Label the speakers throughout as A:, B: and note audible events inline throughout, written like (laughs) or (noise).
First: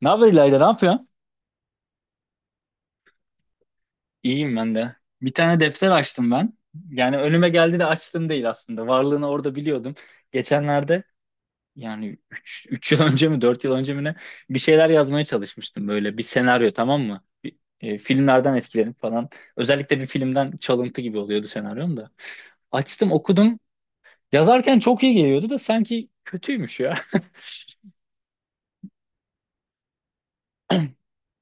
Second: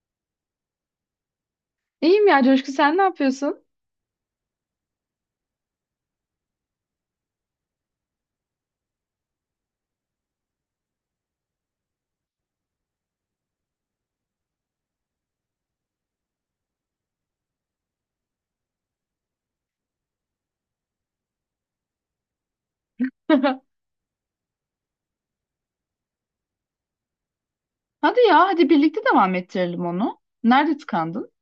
A: Ne haber İlayda, ne yapıyorsun?
B: İyiyim ya Coşku, sen ne yapıyorsun?
A: İyiyim ben de. Bir tane defter açtım ben. Yani önüme geldi de açtım değil aslında. Varlığını orada biliyordum. Geçenlerde yani üç yıl (laughs) önce mi 4 yıl önce mi ne bir şeyler yazmaya çalışmıştım, böyle bir senaryo, tamam mı? Bir, filmlerden etkilenip falan. Özellikle bir filmden çalıntı gibi oluyordu senaryom da. Açtım, okudum.
B: (laughs)
A: Yazarken çok iyi geliyordu da sanki kötüymüş ya. (laughs)
B: Hadi ya, hadi birlikte devam ettirelim onu. Nerede tıkandın?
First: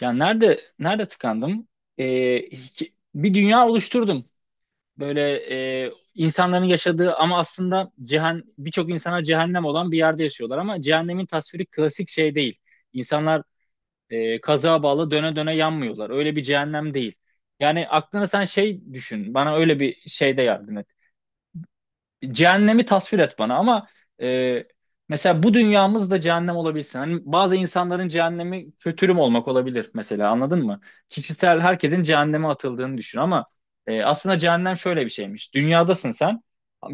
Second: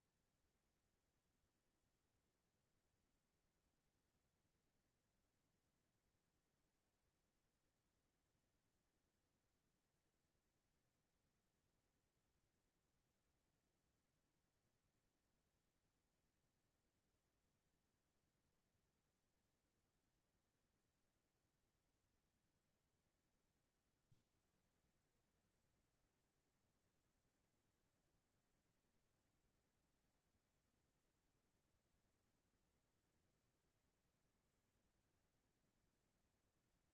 A: Yani nerede tıkandım? Bir dünya oluşturdum, böyle, insanların yaşadığı ama aslında birçok insana cehennem olan bir yerde yaşıyorlar, ama cehennemin tasviri klasik şey değil. İnsanlar, kazığa bağlı döne döne yanmıyorlar. Öyle bir cehennem değil. Yani aklına sen şey düşün. Bana öyle bir şeyde yardım et. Cehennemi tasvir et bana ama, e, mesela bu dünyamız da cehennem olabilsin. Hani bazı insanların cehennemi kötürüm olmak olabilir mesela, anladın mı? Kişisel herkesin cehenneme atıldığını düşün ama, aslında cehennem şöyle bir şeymiş. Dünyadasın sen.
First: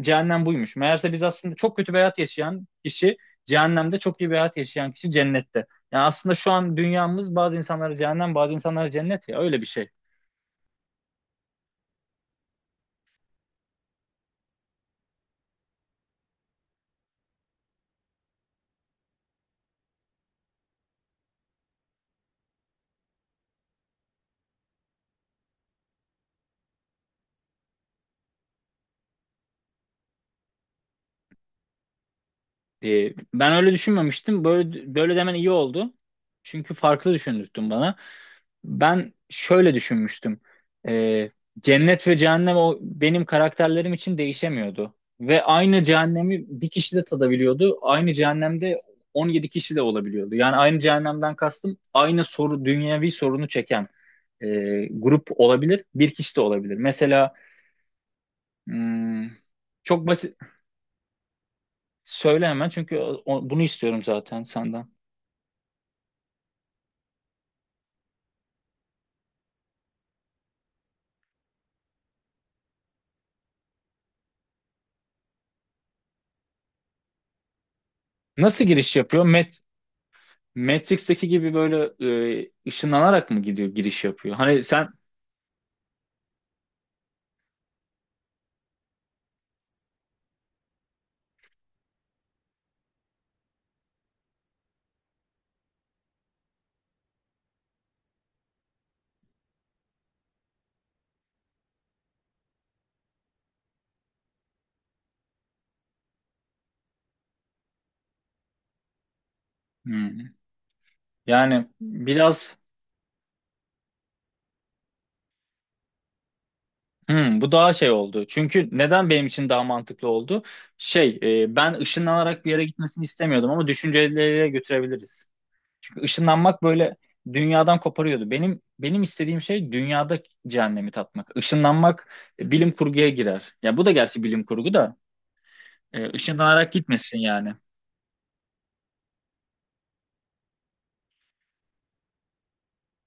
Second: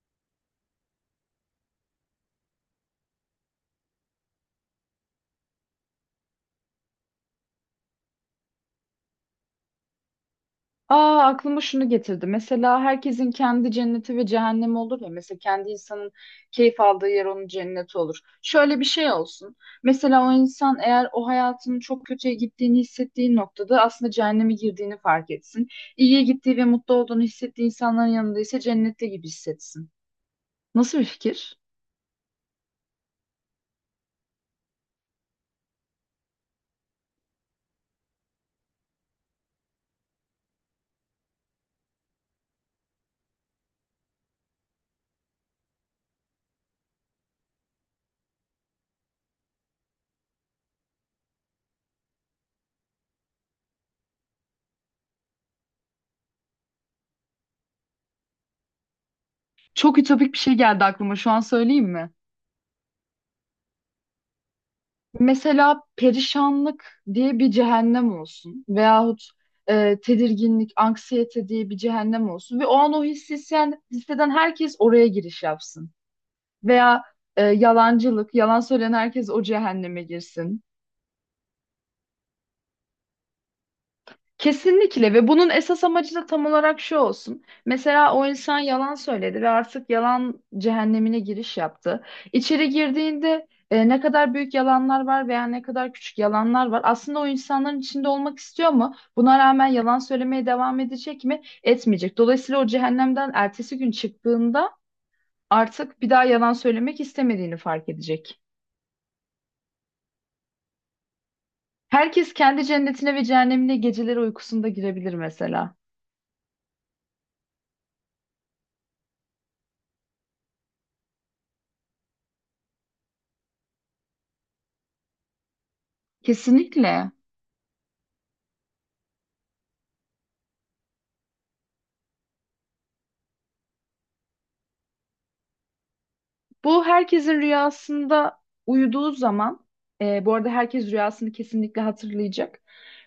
A: Cehennem buymuş. Meğerse biz aslında çok kötü bir hayat yaşayan kişi cehennemde, çok iyi bir hayat yaşayan kişi cennette. Yani aslında şu an dünyamız bazı insanlara cehennem, bazı insanlara cennet, ya öyle bir şey.
B: Aa, aklıma şunu getirdi. Mesela herkesin kendi cenneti ve cehennemi olur ya. Mesela kendi insanın keyif aldığı yer onun cenneti olur. Şöyle bir şey olsun. Mesela o insan eğer o hayatının çok kötüye gittiğini hissettiği noktada aslında cehenneme girdiğini fark etsin. İyiye gittiği ve mutlu olduğunu hissettiği insanların yanında ise cennette gibi hissetsin. Nasıl bir fikir?
A: Ben öyle düşünmemiştim. Böyle böyle demen iyi oldu. Çünkü farklı düşündürttün bana. Ben şöyle düşünmüştüm. Ee, Cennet ve cehennem o benim karakterlerim için değişemiyordu. Ve aynı cehennemi bir kişi de tadabiliyordu. Aynı cehennemde 17 kişi de olabiliyordu. Yani aynı cehennemden kastım, aynı soru, dünyevi sorunu çeken, e, grup olabilir. Bir kişi de olabilir. Mesela, hmm,
B: Çok
A: çok
B: ütopik
A: basit.
B: bir şey geldi aklıma. Şu an söyleyeyim mi?
A: Söyle hemen, çünkü bunu istiyorum zaten senden.
B: Mesela perişanlık diye bir cehennem olsun veyahut tedirginlik, anksiyete diye bir cehennem olsun ve o an o hissi hisseden herkes oraya giriş yapsın. Veya yalancılık, yalan
A: Nasıl
B: söyleyen
A: giriş yapıyor?
B: herkes o cehenneme girsin.
A: Matrix'teki gibi böyle, ışınlanarak mı gidiyor, giriş yapıyor? Hani sen.
B: Kesinlikle, ve bunun esas amacı da tam olarak şu olsun. Mesela o insan yalan söyledi ve artık yalan cehennemine giriş yaptı. İçeri girdiğinde ne kadar büyük yalanlar var veya ne kadar küçük yalanlar var. Aslında o insanların içinde olmak istiyor mu? Buna rağmen yalan söylemeye devam edecek mi? Etmeyecek. Dolayısıyla o cehennemden ertesi gün çıktığında artık bir daha yalan söylemek istemediğini fark edecek.
A: Hmm. Yani
B: Herkes
A: biraz.
B: kendi cennetine ve cehennemine geceleri uykusunda girebilir mesela.
A: Bu daha şey oldu. Çünkü neden benim için daha mantıklı oldu? Şey, ben ışınlanarak bir yere gitmesini istemiyordum ama düşünceleriyle götürebiliriz. Çünkü ışınlanmak böyle
B: Kesinlikle.
A: dünyadan koparıyordu. Benim istediğim şey dünyada cehennemi tatmak. Işınlanmak bilim kurguya girer. Ya bu da gerçi bilim kurgu da, ışınlanarak
B: Bu
A: gitmesin
B: herkesin
A: yani.
B: rüyasında uyuduğu zaman, bu arada herkes rüyasını kesinlikle hatırlayacak.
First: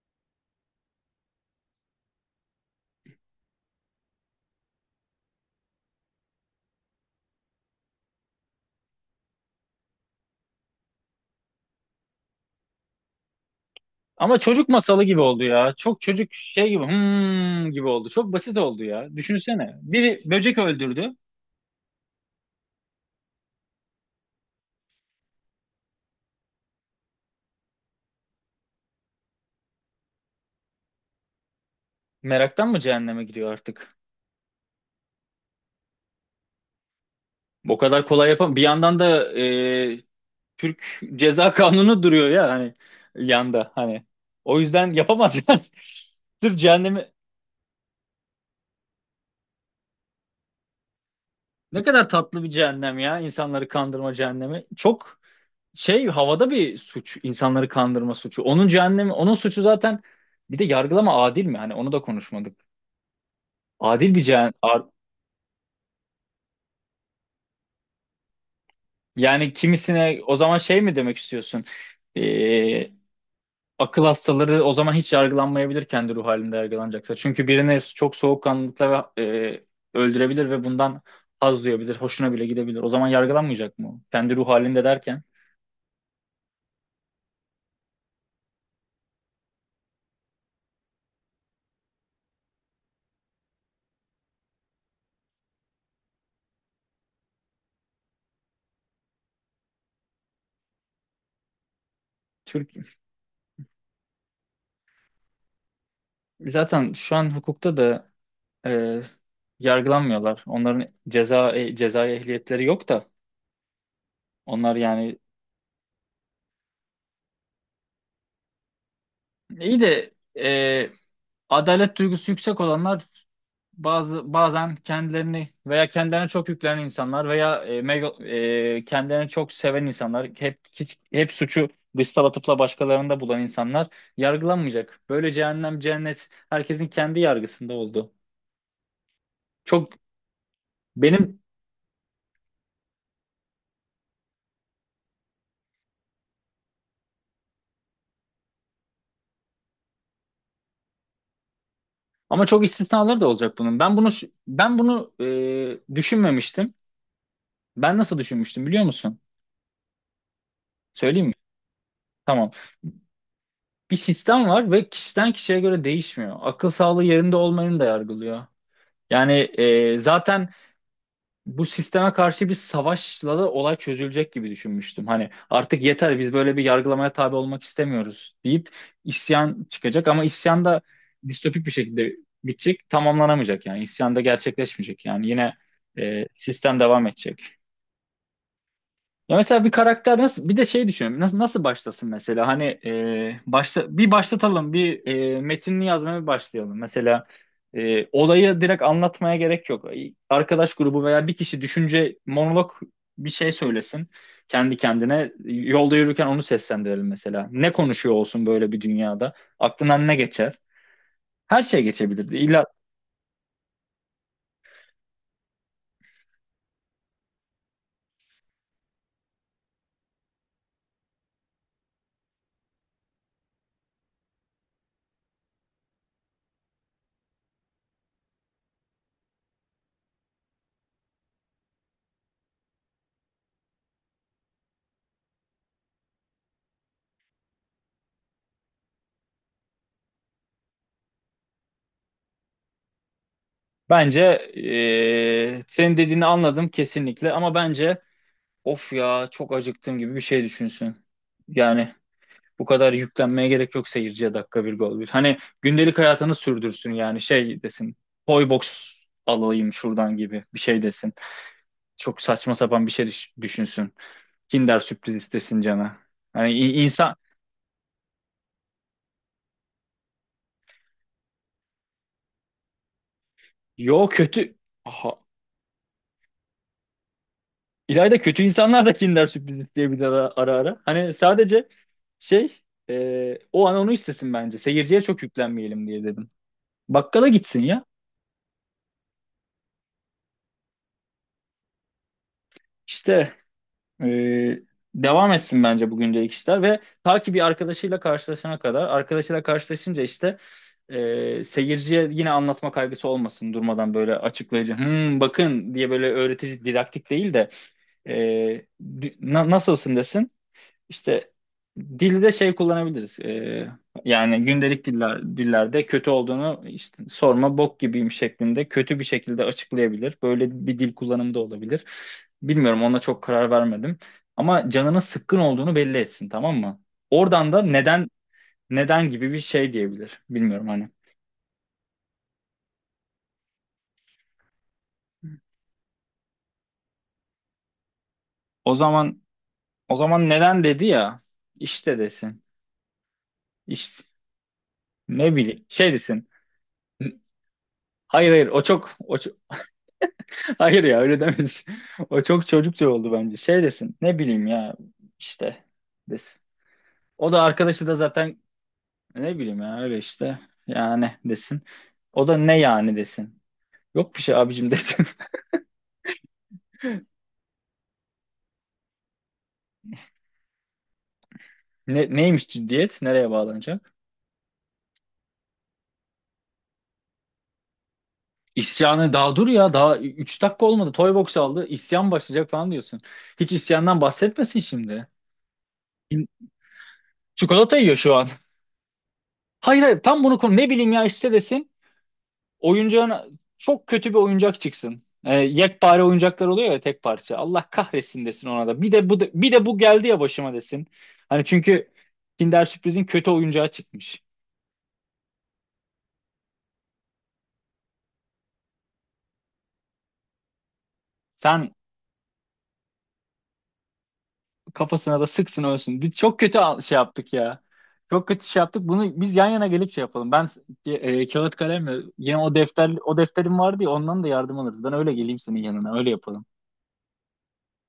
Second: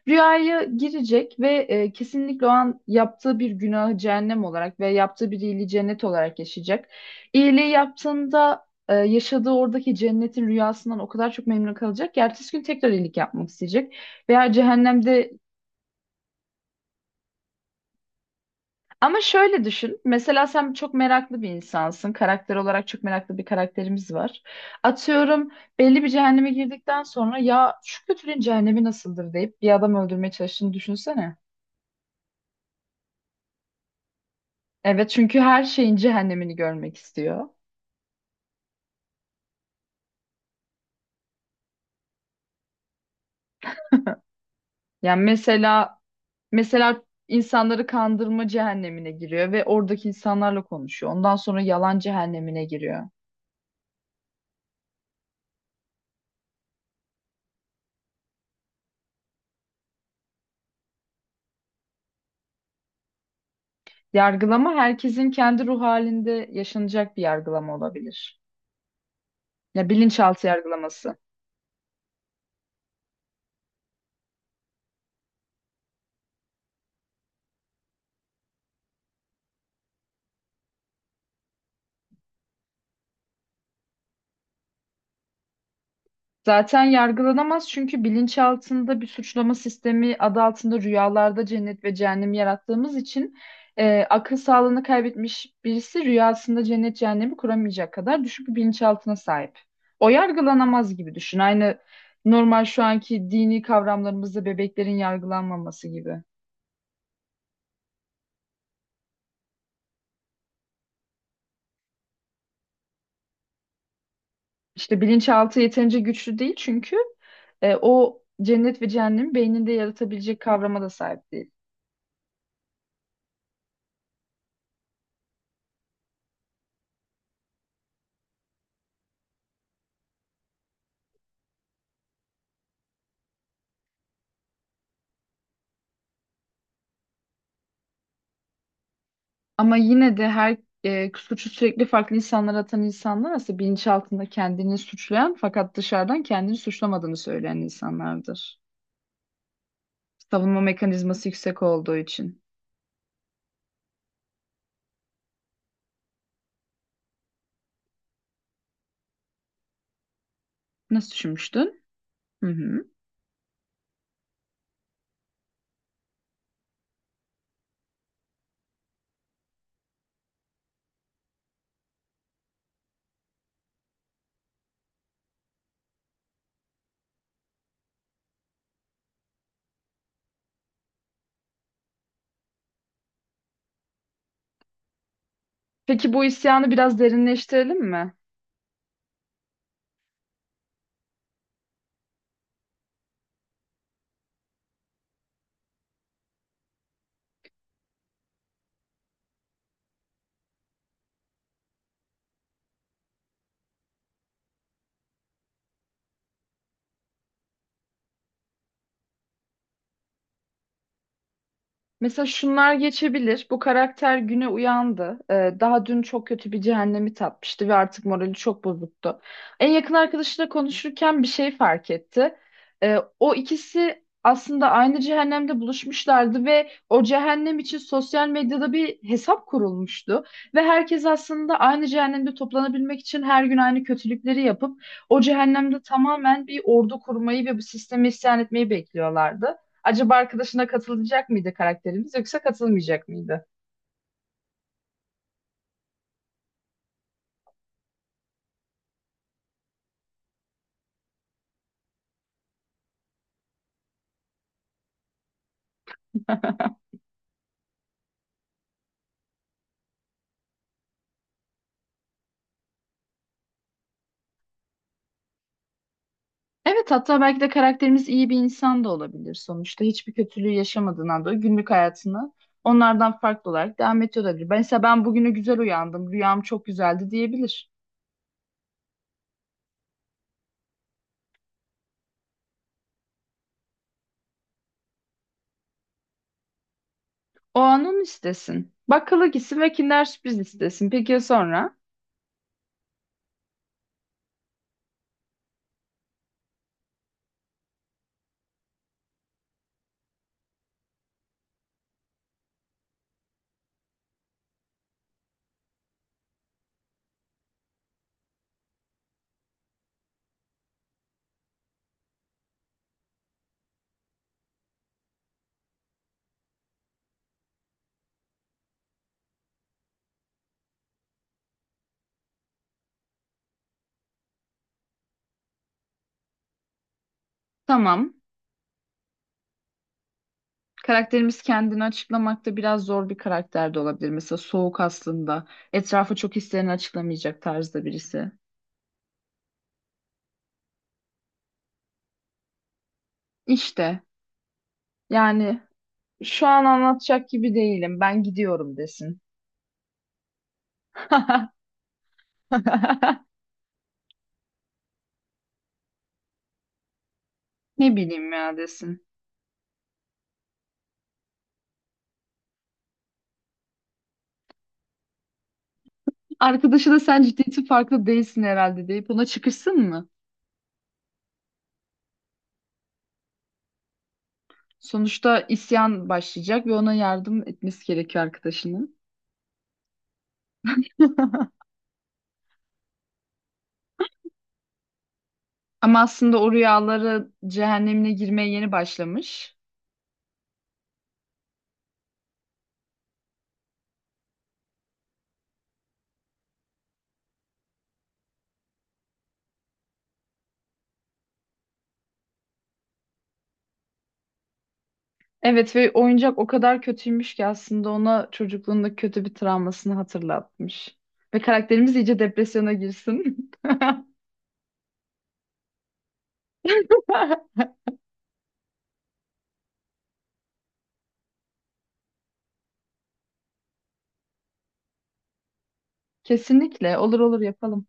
B: Rüyaya girecek ve kesinlikle o an yaptığı bir günahı cehennem olarak ve yaptığı bir iyiliği cennet olarak yaşayacak. İyiliği yaptığında yaşadığı oradaki cennetin rüyasından o kadar çok memnun kalacak ki ertesi gün tekrar iyilik yapmak isteyecek.
A: Ama
B: Veya
A: çocuk masalı gibi
B: cehennemde.
A: oldu ya. Çok çocuk şey gibi, gibi oldu. Çok basit oldu ya.
B: Ama şöyle
A: Düşünsene.
B: düşün.
A: Biri
B: Mesela
A: böcek
B: sen çok
A: öldürdü.
B: meraklı bir insansın. Karakter olarak çok meraklı bir karakterimiz var. Atıyorum, belli bir cehenneme girdikten sonra ya şu kötülüğün cehennemi nasıldır deyip bir adam öldürmeye çalıştığını düşünsene.
A: Meraktan mı cehenneme giriyor artık?
B: Evet, çünkü her şeyin cehennemini görmek istiyor.
A: O kadar kolay yapam. Bir yandan da, Türk Ceza (laughs) Kanunu duruyor ya, hani yanda hani. O yüzden
B: Yani
A: yapamaz (laughs) yani.
B: mesela,
A: Sırf cehennemi,
B: insanları kandırma cehennemine giriyor ve oradaki insanlarla konuşuyor. Ondan sonra
A: ne
B: yalan
A: kadar tatlı bir
B: cehennemine
A: cehennem
B: giriyor.
A: ya, insanları kandırma cehennemi. Çok şey, havada bir suç, insanları kandırma suçu. Onun cehennemi, onun suçu zaten. Bir de yargılama adil mi? Hani onu da konuşmadık. Adil bir
B: Yargılama herkesin kendi ruh halinde yaşanacak bir yargılama olabilir.
A: yani
B: Ya,
A: kimisine o
B: bilinçaltı
A: zaman şey mi demek
B: yargılaması.
A: istiyorsun? Ee, Akıl hastaları o zaman hiç yargılanmayabilir, kendi ruh halinde yargılanacaksa. Çünkü birini çok soğukkanlılıkla ve, öldürebilir ve bundan haz duyabilir, hoşuna bile gidebilir. O zaman yargılanmayacak mı, o? Kendi ruh halinde derken.
B: Zaten yargılanamaz çünkü bilinçaltında bir suçlama sistemi adı altında rüyalarda cennet ve cehennem yarattığımız için akıl sağlığını kaybetmiş birisi rüyasında cennet cehennemi kuramayacak kadar düşük bir bilinçaltına sahip. O yargılanamaz gibi düşün. Aynı normal
A: Türk,
B: şu anki dini kavramlarımızda bebeklerin yargılanmaması gibi.
A: zaten şu an hukukta da, e, yargılanmıyorlar. Onların cezai ehliyetleri yok da, onlar
B: İşte
A: yani.
B: bilinçaltı yeterince güçlü değil çünkü o cennet ve cehennemi beyninde
A: İyi de,
B: yaratabilecek kavrama da sahip değil.
A: adalet duygusu yüksek olanlar, bazen kendilerini veya kendilerine çok yüklenen insanlar, veya, kendilerini çok seven insanlar, hep hiç hep suçu dışsal atıfla başkalarında bulan insanlar yargılanmayacak. Böyle cehennem cennet herkesin kendi yargısında oldu.
B: Ama
A: Çok
B: yine de her
A: benim
B: suçu sürekli farklı insanlara atan insanlar aslında bilinçaltında kendini suçlayan fakat dışarıdan kendini suçlamadığını söyleyen insanlardır. Savunma mekanizması yüksek olduğu için.
A: Ama çok istisnaları da olacak bunun. Ben bunu düşünmemiştim. Ben nasıl düşünmüştüm, biliyor musun?
B: Nasıl
A: Söyleyeyim mi?
B: düşünmüştün?
A: Tamam.
B: Hı hı.
A: Bir sistem var ve kişiden kişiye göre değişmiyor. Akıl sağlığı yerinde olmayanı da yargılıyor. Yani zaten bu sisteme karşı bir savaşla da olay çözülecek gibi düşünmüştüm. Hani artık yeter, biz böyle bir yargılamaya tabi olmak istemiyoruz deyip isyan çıkacak, ama isyan da distopik bir şekilde bitecek, tamamlanamayacak, yani isyan da gerçekleşmeyecek. Yani yine
B: Peki, bu isyanı
A: sistem
B: biraz
A: devam edecek.
B: derinleştirelim mi?
A: Ya mesela, bir karakter nasıl, bir de şey düşünüyorum, nasıl başlasın mesela, hani, e, başla bir başlatalım, bir, metinli yazmaya bir başlayalım mesela, olayı direkt anlatmaya gerek yok, arkadaş grubu veya bir kişi, düşünce monolog, bir şey söylesin, kendi kendine yolda yürürken onu seslendirelim mesela, ne konuşuyor olsun böyle bir dünyada, aklından ne geçer, her şey
B: Mesela
A: geçebilirdi, İlla
B: şunlar geçebilir. Bu karakter güne uyandı. Daha dün çok kötü bir cehennemi tatmıştı ve artık morali çok bozuktu. En yakın arkadaşıyla konuşurken bir şey fark etti. O ikisi aslında aynı cehennemde buluşmuşlardı ve o cehennem için sosyal medyada bir hesap kurulmuştu. Ve herkes aslında aynı cehennemde toplanabilmek için her gün aynı kötülükleri yapıp o cehennemde tamamen bir ordu kurmayı ve bu sisteme isyan etmeyi bekliyorlardı. Acaba arkadaşına katılacak mıydı karakterimiz, yoksa katılmayacak mıydı?
A: bence, senin dediğini anladım kesinlikle, ama bence, "Of ya, çok acıktım" gibi bir şey düşünsün. Yani bu kadar yüklenmeye gerek yok seyirciye, dakika bir gol bir. Hani gündelik hayatını sürdürsün,
B: (laughs)
A: yani şey desin. "Toy box alayım şuradan" gibi bir şey desin. Çok saçma sapan bir şey düşünsün. Kinder sürpriz istesin cana. Hani,
B: Evet,
A: insan,
B: hatta belki de karakterimiz iyi bir insan da olabilir sonuçta. Hiçbir kötülüğü yaşamadığından dolayı günlük hayatını onlardan farklı olarak devam
A: yo,
B: ediyor olabilir.
A: kötü.
B: Mesela ben
A: Aha.
B: bugünü güzel uyandım, rüyam çok güzeldi diyebilir.
A: İlayda, kötü insanlar da Kinder sürpriz isteyebilir ara ara. Hani sadece şey, o an onu istesin bence. Seyirciye çok yüklenmeyelim diye dedim. Bakkala gitsin
B: O an
A: ya.
B: onu istesin. Bakkala gitsin ve Kinder Sürpriz istesin. Peki ya sonra?
A: İşte. Ee, Devam etsin bence bu gündelik işler, ve ta ki bir arkadaşıyla karşılaşana kadar. Arkadaşıyla karşılaşınca işte, seyirciye yine anlatma kaygısı olmasın durmadan, böyle açıklayıcı, "Hmm, bakın" diye, böyle öğretici didaktik değil de, e, "Nasılsın?" desin işte. Dilde şey kullanabiliriz. Yani gündelik dillerde kötü olduğunu işte, "sorma, bok gibiyim" şeklinde kötü bir şekilde açıklayabilir. Böyle bir dil kullanımı da olabilir. Bilmiyorum, ona çok karar vermedim. Ama canının sıkkın olduğunu belli etsin, tamam mı? Oradan da "neden
B: Tamam.
A: neden" gibi bir şey diyebilir. Bilmiyorum hani.
B: Karakterimiz kendini açıklamakta biraz zor bir karakter de olabilir. Mesela soğuk aslında. Etrafı çok hislerini açıklamayacak tarzda birisi.
A: O zaman o zaman neden dedi ya, işte desin. İşte,
B: İşte.
A: ne
B: Yani
A: bileyim, şey desin.
B: şu an anlatacak gibi değilim. Ben
A: Hayır hayır, o
B: gidiyorum
A: çok o
B: desin.
A: çok Hayır ya, öyle
B: (laughs)
A: demesin. (laughs) O çok çocukça oldu bence. Şey desin, ne bileyim ya, işte desin. O da, arkadaşı da
B: Ne bileyim
A: zaten,
B: ya desin.
A: "ne bileyim ya, öyle işte, yani" desin. O da, "ne yani" desin. "Yok bir şey abicim" desin. (laughs)
B: Arkadaşı da sen ciddiyeti farklı değilsin herhalde deyip ona çıkışsın mı?
A: Neymiş ciddiyet? Nereye bağlanacak?
B: Sonuçta isyan başlayacak ve ona yardım etmesi gerekiyor arkadaşının.
A: İsyanı daha dur ya, daha 3 dakika olmadı. Toybox
B: (laughs)
A: aldı, isyan başlayacak falan diyorsun. Hiç isyandan bahsetmesin şimdi.
B: Ama aslında o rüyaları
A: Çikolata yiyor
B: cehennemine
A: şu an.
B: girmeye yeni başlamış.
A: (laughs) Hayır hayır, tam bunu konu, "ne bileyim ya işte" desin. Oyuncağın çok kötü bir oyuncak çıksın. Yekpare oyuncaklar oluyor ya, tek parça. "Allah kahretsin" desin ona da. Bir de bu geldi ya başıma" desin. Hani çünkü Kinder Sürpriz'in kötü oyuncağı çıkmış.
B: Evet, ve oyuncak o kadar kötüymüş ki aslında ona çocukluğunda kötü bir travmasını hatırlatmış. Ve
A: Sen,
B: karakterimiz iyice depresyona girsin.
A: kafasına da sıksın, ölsün. Biz çok kötü şey yaptık
B: (laughs)
A: ya. Çok kötü şey yaptık. Bunu biz yan yana gelip şey yapalım. Ben, kağıt kalemle, yine o defterim vardı ya, ondan da yardım alırız. Ben öyle geleyim senin yanına. Öyle yapalım.
B: Kesinlikle, olur olur yapalım.